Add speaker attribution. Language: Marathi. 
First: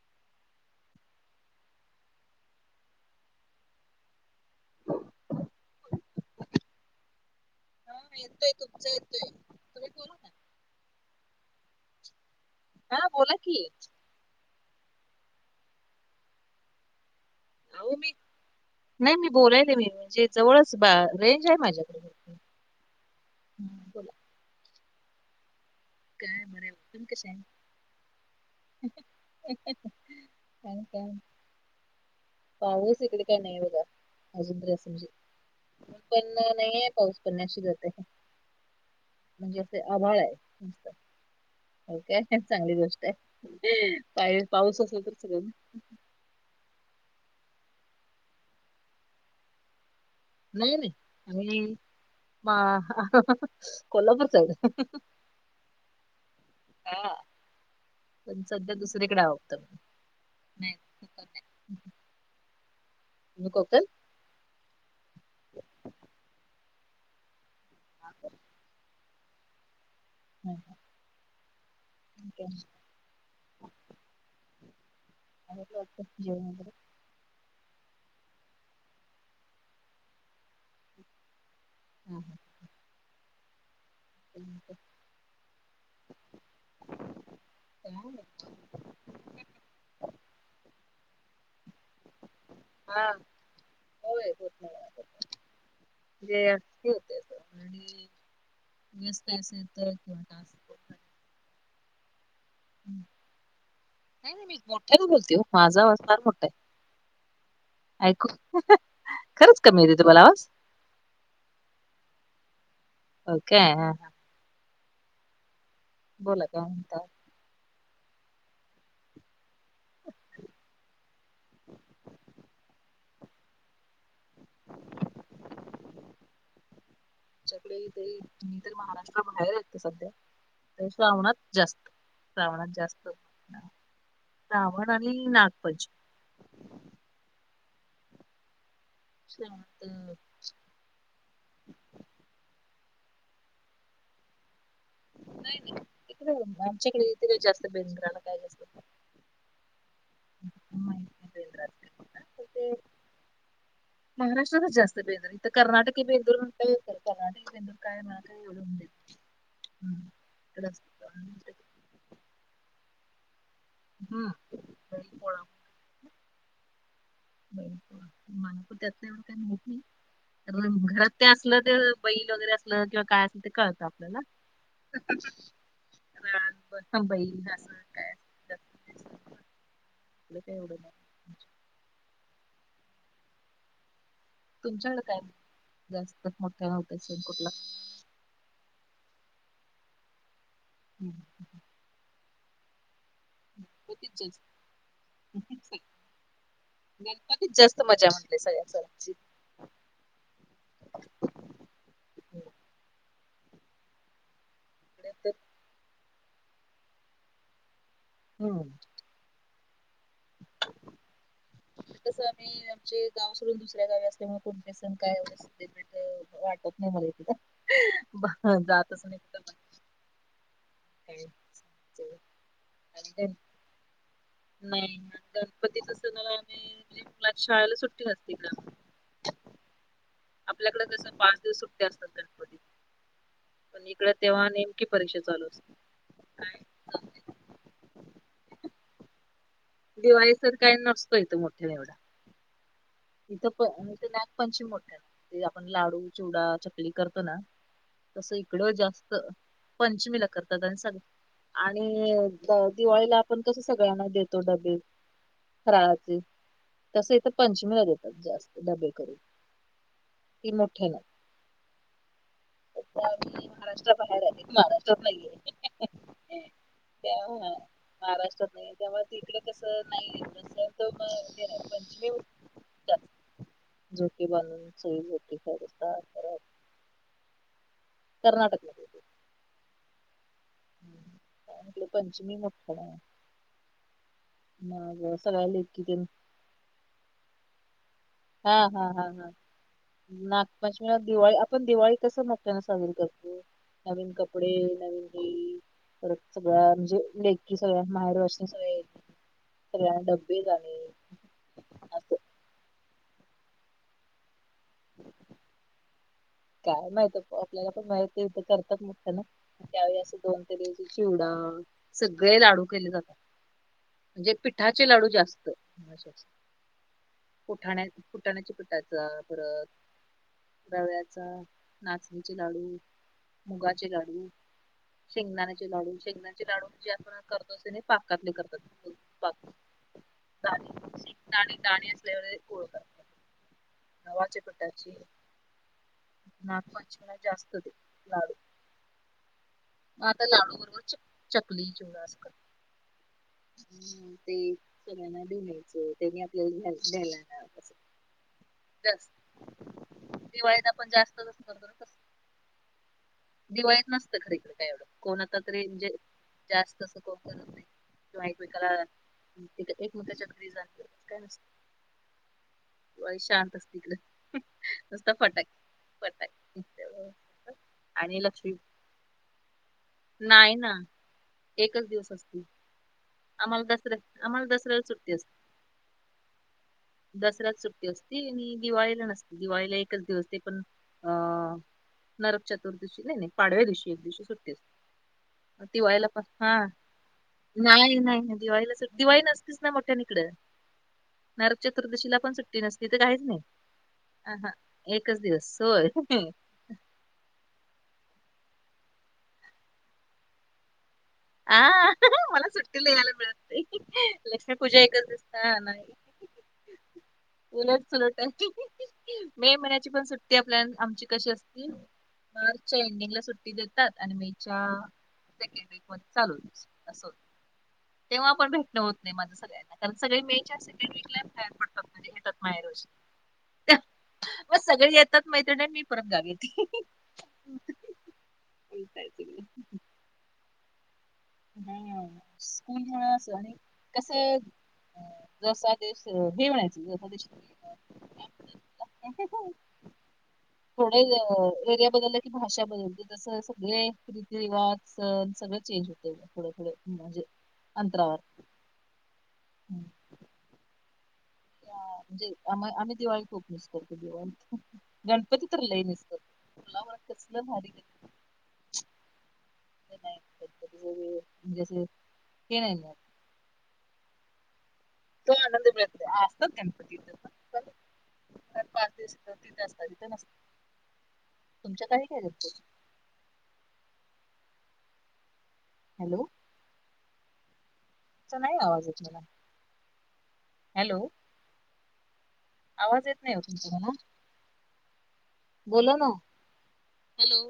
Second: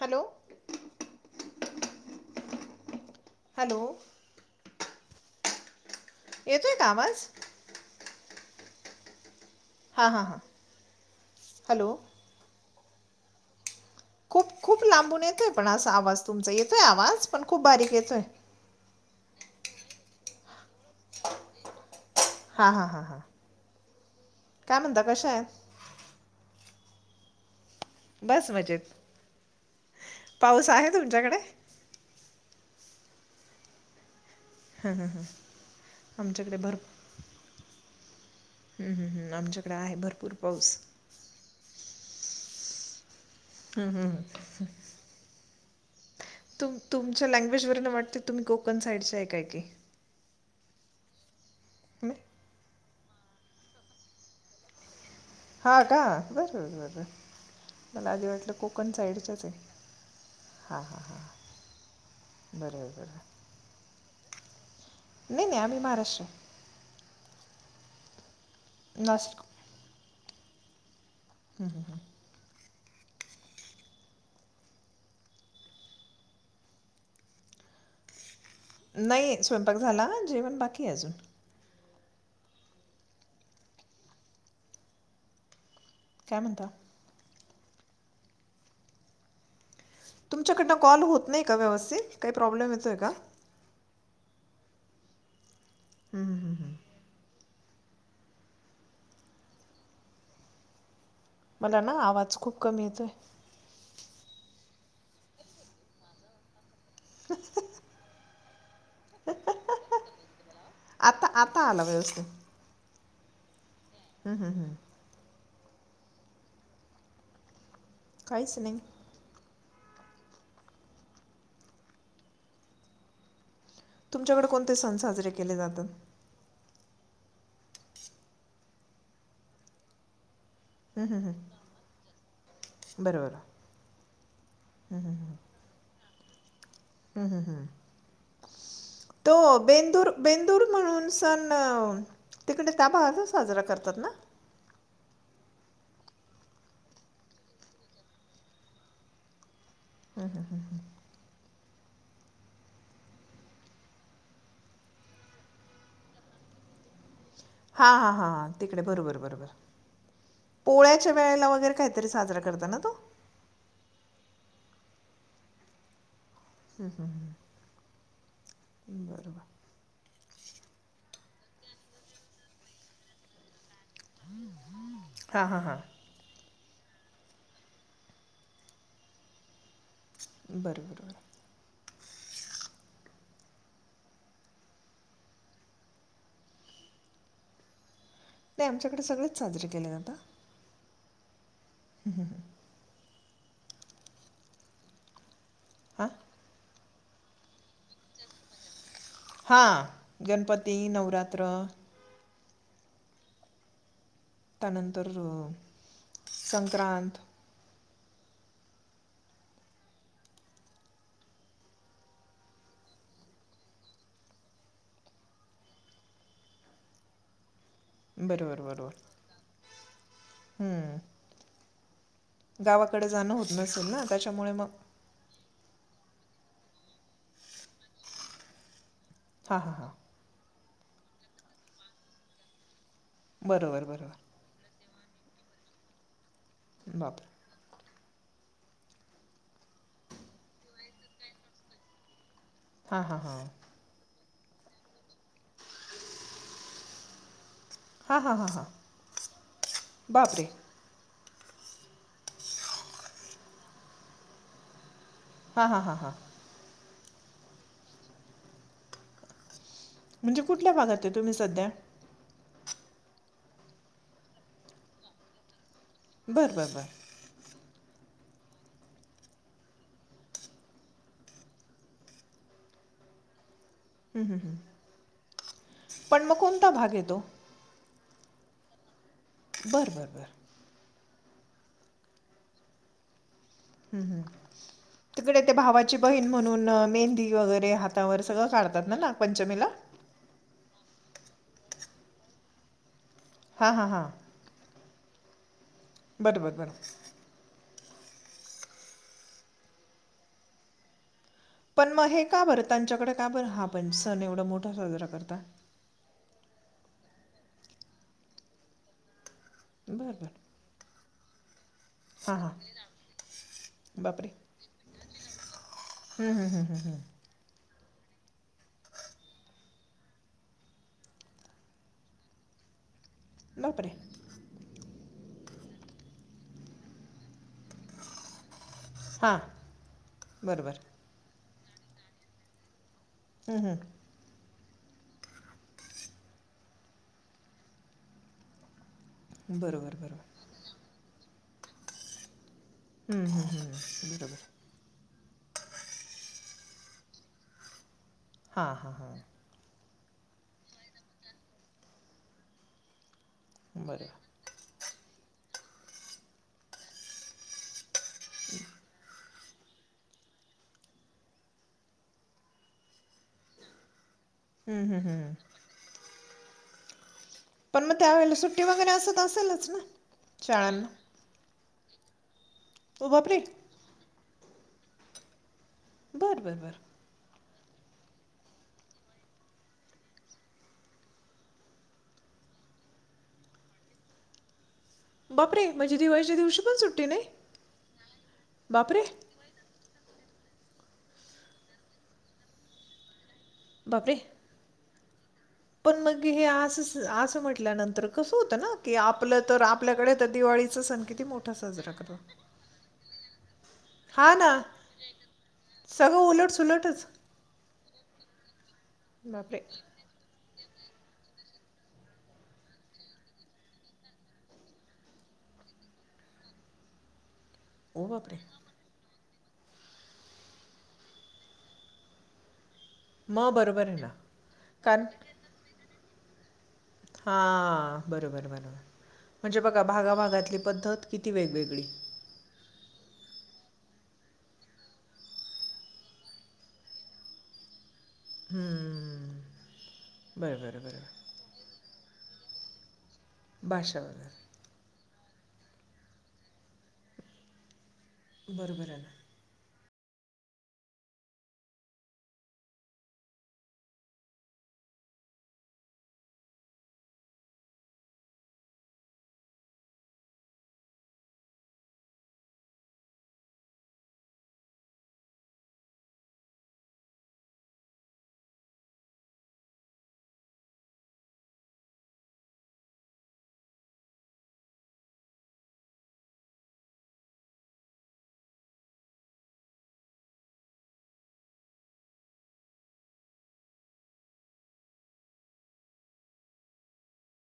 Speaker 1: हॅलो हॅलो येतोय का आवाज
Speaker 2: हा येतोय तुमचा येतोय तुम्ही
Speaker 1: हां
Speaker 2: बोला
Speaker 1: हां
Speaker 2: ना.
Speaker 1: हां हॅलो
Speaker 2: हा बोला की
Speaker 1: खूप खूप लांबून येतोय पण असा आवाज तुमचा येतोय आवाज पण खूप बारीक येतोय
Speaker 2: बोलाय ते मी म्हणजे जवळच रेंज आहे माझ्याकडे
Speaker 1: हा हा हा हा
Speaker 2: हम्म, बोला
Speaker 1: काय म्हणता कशा आहेत
Speaker 2: काय बरे कसे आहे
Speaker 1: बस मजेत पाऊस आहे तुमच्याकडे
Speaker 2: पाहूच इकडे काय नाही बघागा अजून बर अस म्हणजे पण
Speaker 1: आमच्याकडे भरपूर
Speaker 2: नाहीे पाऊस पडण्याची गत आहे
Speaker 1: हं, हं, हं.
Speaker 2: म्हणजे
Speaker 1: आमच्याकडे
Speaker 2: अस आभाळ
Speaker 1: भरपूर
Speaker 2: आहे
Speaker 1: पाऊस
Speaker 2: चांगली गोष्ट
Speaker 1: हं, हं, हं.
Speaker 2: पा पाऊस असेल तर सगळे
Speaker 1: तुमच्या लँग्वेज वर न वाटते तुम्ही कोकण साईडच्या आहे काय की
Speaker 2: नाही नाही आणि
Speaker 1: नाही?
Speaker 2: कोल्हापूरच आहे
Speaker 1: हा का बर बर मला आधी
Speaker 2: पण
Speaker 1: वाटलं
Speaker 2: सध्या
Speaker 1: कोकण
Speaker 2: दुसरीकडे
Speaker 1: साईडचच आहे
Speaker 2: आहोत आम्ही. नाही
Speaker 1: हा हा ह बरोबर
Speaker 2: तुही कोकण
Speaker 1: नाही नाही आम्ही महाराष्ट्र
Speaker 2: ह
Speaker 1: नाशिक
Speaker 2: हम् वाटत जेवण वगैरे
Speaker 1: नाही स्वयंपाक झाला जेवण बाकी अजून
Speaker 2: हम्म हम [unintelligible]
Speaker 1: काय म्हणता
Speaker 2: हो
Speaker 1: तुमच्याकडनं कॉल होत नाही का व्यवस्थित काही प्रॉब्लेम येतोय का
Speaker 2: हो आणि
Speaker 1: हं, हं, हं.
Speaker 2: व्यस्त असं येत किंवा
Speaker 1: मला ना आवाज खूप कमी
Speaker 2: हं.
Speaker 1: येतोय
Speaker 2: नाही नाही मी मोठ्या बोलते माझा आवाज फार मोठा आहे ऐकू खरंच कमी येत तुम्हाला आज
Speaker 1: आता आता आला
Speaker 2: ओके
Speaker 1: हम्म हम् हम्म
Speaker 2: बोला का म्हणता
Speaker 1: काहीच नाही तुमच्याकडे कोणते सण साजरे केले जातात
Speaker 2: च्याकडे ते तुम् तर महाराष्ट्रा बाहेर आहे सध्या
Speaker 1: हं, हं, हं.
Speaker 2: श्रावणात जास्त श्रावणात जास्त
Speaker 1: बरं बरं
Speaker 2: श्रावण आणि नागपंचमी
Speaker 1: हम्म हम् हम्म तो
Speaker 2: श्रावणात
Speaker 1: बेंदूर
Speaker 2: अ,
Speaker 1: बेंदूर म्हणून सण तिकडे त्या भागात साजरा करतात ना
Speaker 2: नाही नाही इडे आमच्याकडे इथे का जास्त बेंदूर काय जास्त
Speaker 1: हम् हम् हम् हम्
Speaker 2: माहित नाही [unintelligible] महाराष्ट्रातच जास्त बेंदूर इथं कर्नाटकी बेंदूर
Speaker 1: हां
Speaker 2: म्हण,
Speaker 1: हां हां हां तिकडे बरोबर बरोबर
Speaker 2: [unintelligible]
Speaker 1: पोळ्याच्या वेळेला वगैरे काहीतरी साजरा करत ना तो?
Speaker 2: [unintelligible] ब मानापू त्यातल्या एव
Speaker 1: बरोबर
Speaker 2: काही होत नाही. तर घरात ते असलं ते बैल वगैरे असलं किंवा काय असेल ते कळतात. ना
Speaker 1: हां हां हां
Speaker 2: ह
Speaker 1: बरं बरं बरं
Speaker 2: [unintelligible] [inaudible] तुमच्याकडे काय जास्तच मोठ्या सण कुठला?
Speaker 1: नाही आमच्याकडे सगळेच साजरे केले जातात.
Speaker 2: हम्म
Speaker 1: ह हम ह
Speaker 2: [unintelligible]
Speaker 1: आा
Speaker 2: गणपतीत जास्त मजा म्हटल सगळ्या सणांची.
Speaker 1: हा गणपती, नवरात्र. त्यानंतर
Speaker 2: इकडे तर
Speaker 1: संक्रांत.
Speaker 2: हम्म
Speaker 1: [unintelligible]
Speaker 2: आम्ही आमचे गाव सोडून दुसऱ्या गावी असल्यामुळे कोणतेण काय स वाटत नाही मला.
Speaker 1: बरोबर बरोबर
Speaker 2: जातच नाही.
Speaker 1: हं.
Speaker 2: [unintelligible]
Speaker 1: गावाकडे
Speaker 2: आणि
Speaker 1: जाणं
Speaker 2: गण-
Speaker 1: होत नसेल ना? त्याच्यामुळे मग
Speaker 2: नाही गणपती च्या सणाला म्हणजे मुलाना शाळेला सुट्टी असती ना.
Speaker 1: हा हा हा
Speaker 2: आपल्याकडे कसा पाच दिवस सुट्ट असतात गणपती
Speaker 1: बरोबर
Speaker 2: पण इकडे
Speaker 1: बरोबर
Speaker 2: तेव्हा, ने परीक्षा चालू असते. जात नाही.
Speaker 1: बापरे!
Speaker 2: दिवाळी तर काय नसतो यथे मोठा एवढा.
Speaker 1: हां हां हां
Speaker 2: इथं नागपंचमी मोठी असते आपण लाडू, चिवडा, चकली करतो ना.
Speaker 1: हां
Speaker 2: तस
Speaker 1: हां हां हां
Speaker 2: इकडं जास्त पंचमीला
Speaker 1: बापरे
Speaker 2: करतात आणि सगळ आणि दिवाळीला आपण कसं सगळ्यांना देतो डबे,
Speaker 1: हा हा हा हा
Speaker 2: तस इथ पंचमीला देतात जास्त डबल करून
Speaker 1: म्हणजे
Speaker 2: ती
Speaker 1: कुठल्या भागात आहे तुम्ही सध्या?
Speaker 2: मी महाराष्ट्रा बाहेर आली महाराष्ट्रात नाहीये.
Speaker 1: बरं बरं बरं
Speaker 2: त्या महाराष्ट्रात नाही त्याव तकडे कसं नाही हिकडं असा पंचमी [inaudible]
Speaker 1: हं,
Speaker 2: झोके
Speaker 1: हं, हं.
Speaker 2: बांधून
Speaker 1: पण मग
Speaker 2: [unintelligible]
Speaker 1: कोणता भाग येतो
Speaker 2: कर्नाटकमध्ये.
Speaker 1: बरं बर बर
Speaker 2: [unintelligible]
Speaker 1: ह्
Speaker 2: मग
Speaker 1: तिकडे
Speaker 2: सगळ्या
Speaker 1: ते
Speaker 2: लेकी
Speaker 1: भावाची
Speaker 2: तेन
Speaker 1: बहीण म्हणून मेहंदी वगैरे हातावर सगळं
Speaker 2: हा हा
Speaker 1: काढतात ना
Speaker 2: हा हा
Speaker 1: नागपंचमीला
Speaker 2: नागपचमी दिवाळी आपण दिवाळी कस मोठ्यानं साजरी करतो
Speaker 1: हां हां हां
Speaker 2: नवीन कपडे, नवीन हे परत
Speaker 1: बरं बरं
Speaker 2: सगळ्या
Speaker 1: बरं
Speaker 2: म्हणजे सगळ्यां माहेर वर्षच सगळ्यांना डब्बे झाले.
Speaker 1: पण मग हे का बरं त्यांच्याकडे काय बरं हा पण सण एवढा मोठा साजरा करता.
Speaker 2: काय माहित आपल्याला पण माहिती नाय करतात म्हणताना ना त्यावेळी
Speaker 1: बरं
Speaker 2: असं
Speaker 1: बरं
Speaker 2: दोन ते दिवस. सगळे
Speaker 1: हां हां
Speaker 2: लाडू केले जातात
Speaker 1: बापरे
Speaker 2: म्हणजे पिठाचे लाडू जास्त.
Speaker 1: हं, हं, हं, हं, हं.
Speaker 2: फुठाण्या पुठाण्याच्या पिटाचा परत. रव्याच नाचणीचे लाडू. मुगा
Speaker 1: बापरे
Speaker 2: चे लाडू. शेंगदाण्याचे लाडू. लाडू शेगदाण्याचे लाडू जे आपण करतो असते पाकातले करतात.
Speaker 1: हां
Speaker 2: पाक
Speaker 1: बरोबर.
Speaker 2: दाणे दाणे [unintelligible] [unintelligible]
Speaker 1: हम् हम्
Speaker 2: [unintelligible] नागपंचमी ला जास्त देतात लाडू.
Speaker 1: बरोबर
Speaker 2: आ
Speaker 1: बरोबर
Speaker 2: आता लाडू बरोबर च चकली चिवडा सकट.
Speaker 1: हं, हं, हं.
Speaker 2: ह
Speaker 1: बरोबर
Speaker 2: तेच ना. [unintelligible] त्यांनी आपल्या द्यायला येणार
Speaker 1: हा हा हा.
Speaker 2: जास्त दिवाळीत आपण जास्तचत करतो ना. दिवाळीत नसत
Speaker 1: बरोबर
Speaker 2: खर येकडे काय एवढं. कोणाता तरी म्हणजे जास्त अस कोनं करत नाही किवा एकमेकांना. एकमेकांच्या घरी कोण जात नाही इकडे. शांत असते तिकडे.
Speaker 1: हम्म. हम्. हम्.
Speaker 2: ता [unintelligible]
Speaker 1: पण मग त्यावेळेला सुट्टी वगैरे असत असेलच ना
Speaker 2: नाही ना
Speaker 1: शाळांना.
Speaker 2: एकच दिवस असते.
Speaker 1: ओ बापरे
Speaker 2: आम्हाला दसऱ्या आम्हाला दसऱ्याला सुट्टी असते.
Speaker 1: बरं.. बरं.. बरं..
Speaker 2: दसरा सुट्टी असती आणि दिवाळीला नसते. दिवाळीला एकच दिवस ते पण अ- नरक चतुर्दिशी नाही.. नाही.. पाडव्या दिवशी एक दिवशी सुट्टी असते.
Speaker 1: बापरे!
Speaker 2: ति
Speaker 1: म्हणजे
Speaker 2: व्हायला पण
Speaker 1: दिवाळीच्या
Speaker 2: हा
Speaker 1: दिवशी पण सुट्टी नाही?
Speaker 2: नाही नाही नाही दिवाळीलाच
Speaker 1: बापरे!
Speaker 2: दिवाळी नसतीच नाही मोठ्या नरक चतुर्दशीला पण सुट्टी नसती. तर काहीच नाही
Speaker 1: बापरे!
Speaker 2: ह. एकच दिवस. होय
Speaker 1: पण मग हे अस असं म्हटल्यानंतर. कसं होतं ना की आपलं तर आपल्याकडे तर दिवाळीच सण. किती मोठा
Speaker 2: हा
Speaker 1: साजरा करतो.
Speaker 2: मला सुट्टीला यायला मिळत नाही. लक्ष्मी पूजा एकच दिसत नाही.
Speaker 1: उलट सुलटच.
Speaker 2: उलट सुलट आहे मे
Speaker 1: बापरे!
Speaker 2: महिन्याची पण सुट्टी आपल्या. आमची कशी असती मार्चच्या एंडिंगला सुट्टी देतात आणि मेच्या. क वक म चालू
Speaker 1: ओ
Speaker 2: तेव्हा
Speaker 1: बापरे!
Speaker 2: आपण भेटण हो- माझं सगळ्यांना कारण सगळे मेच्या सेकंड वीकला तयार पडतातेटत मा रोज.
Speaker 1: मग बरोबर आहे ना.
Speaker 2: मग सगळे
Speaker 1: कारण
Speaker 2: येतात मैत्रिणी मी परत गावी येते.
Speaker 1: हां. बरोबर, बरोबर.
Speaker 2: काय
Speaker 1: म्हणजे बघा भागाभागातली पद्धत किती वेगवेगळी.
Speaker 2: हम्.. कस जसा देश.. हे म्हणायच जसा दिस-
Speaker 1: हं. बरोबर,
Speaker 2: थोडे
Speaker 1: बरोबर.
Speaker 2: एरिया बदल. भाषा बदलते तस सगळे
Speaker 1: भाषा वगैरे.
Speaker 2: रीती रिवाज सण सगळं चेंज होत. थोडे थोडे म्हणजे अंतरावर.
Speaker 1: बरोबर आहे ना.
Speaker 2: हम्म.
Speaker 1: ह
Speaker 2: त्या-
Speaker 1: [inaudible]
Speaker 2: म्हणजे आम्हा आम्ही दिवाळी खूप मिस करतो दिवाळीत. गणपती तर लईच मिस करतो. तुला मग कसलं भारी गं.
Speaker 1: ह [inaudible]
Speaker 2: म्हणज नाही. [inaudible] तो आनंद मिळतो आजतात गणपती पाच दिवसथ तिथे असतात तिथे नसत तुमचं काय काय असत
Speaker 1: ह
Speaker 2: हॅलो नाही आवाज य मला हॅलो आवाज येत नाही हो तुमचाकणा बोल ना हॅलो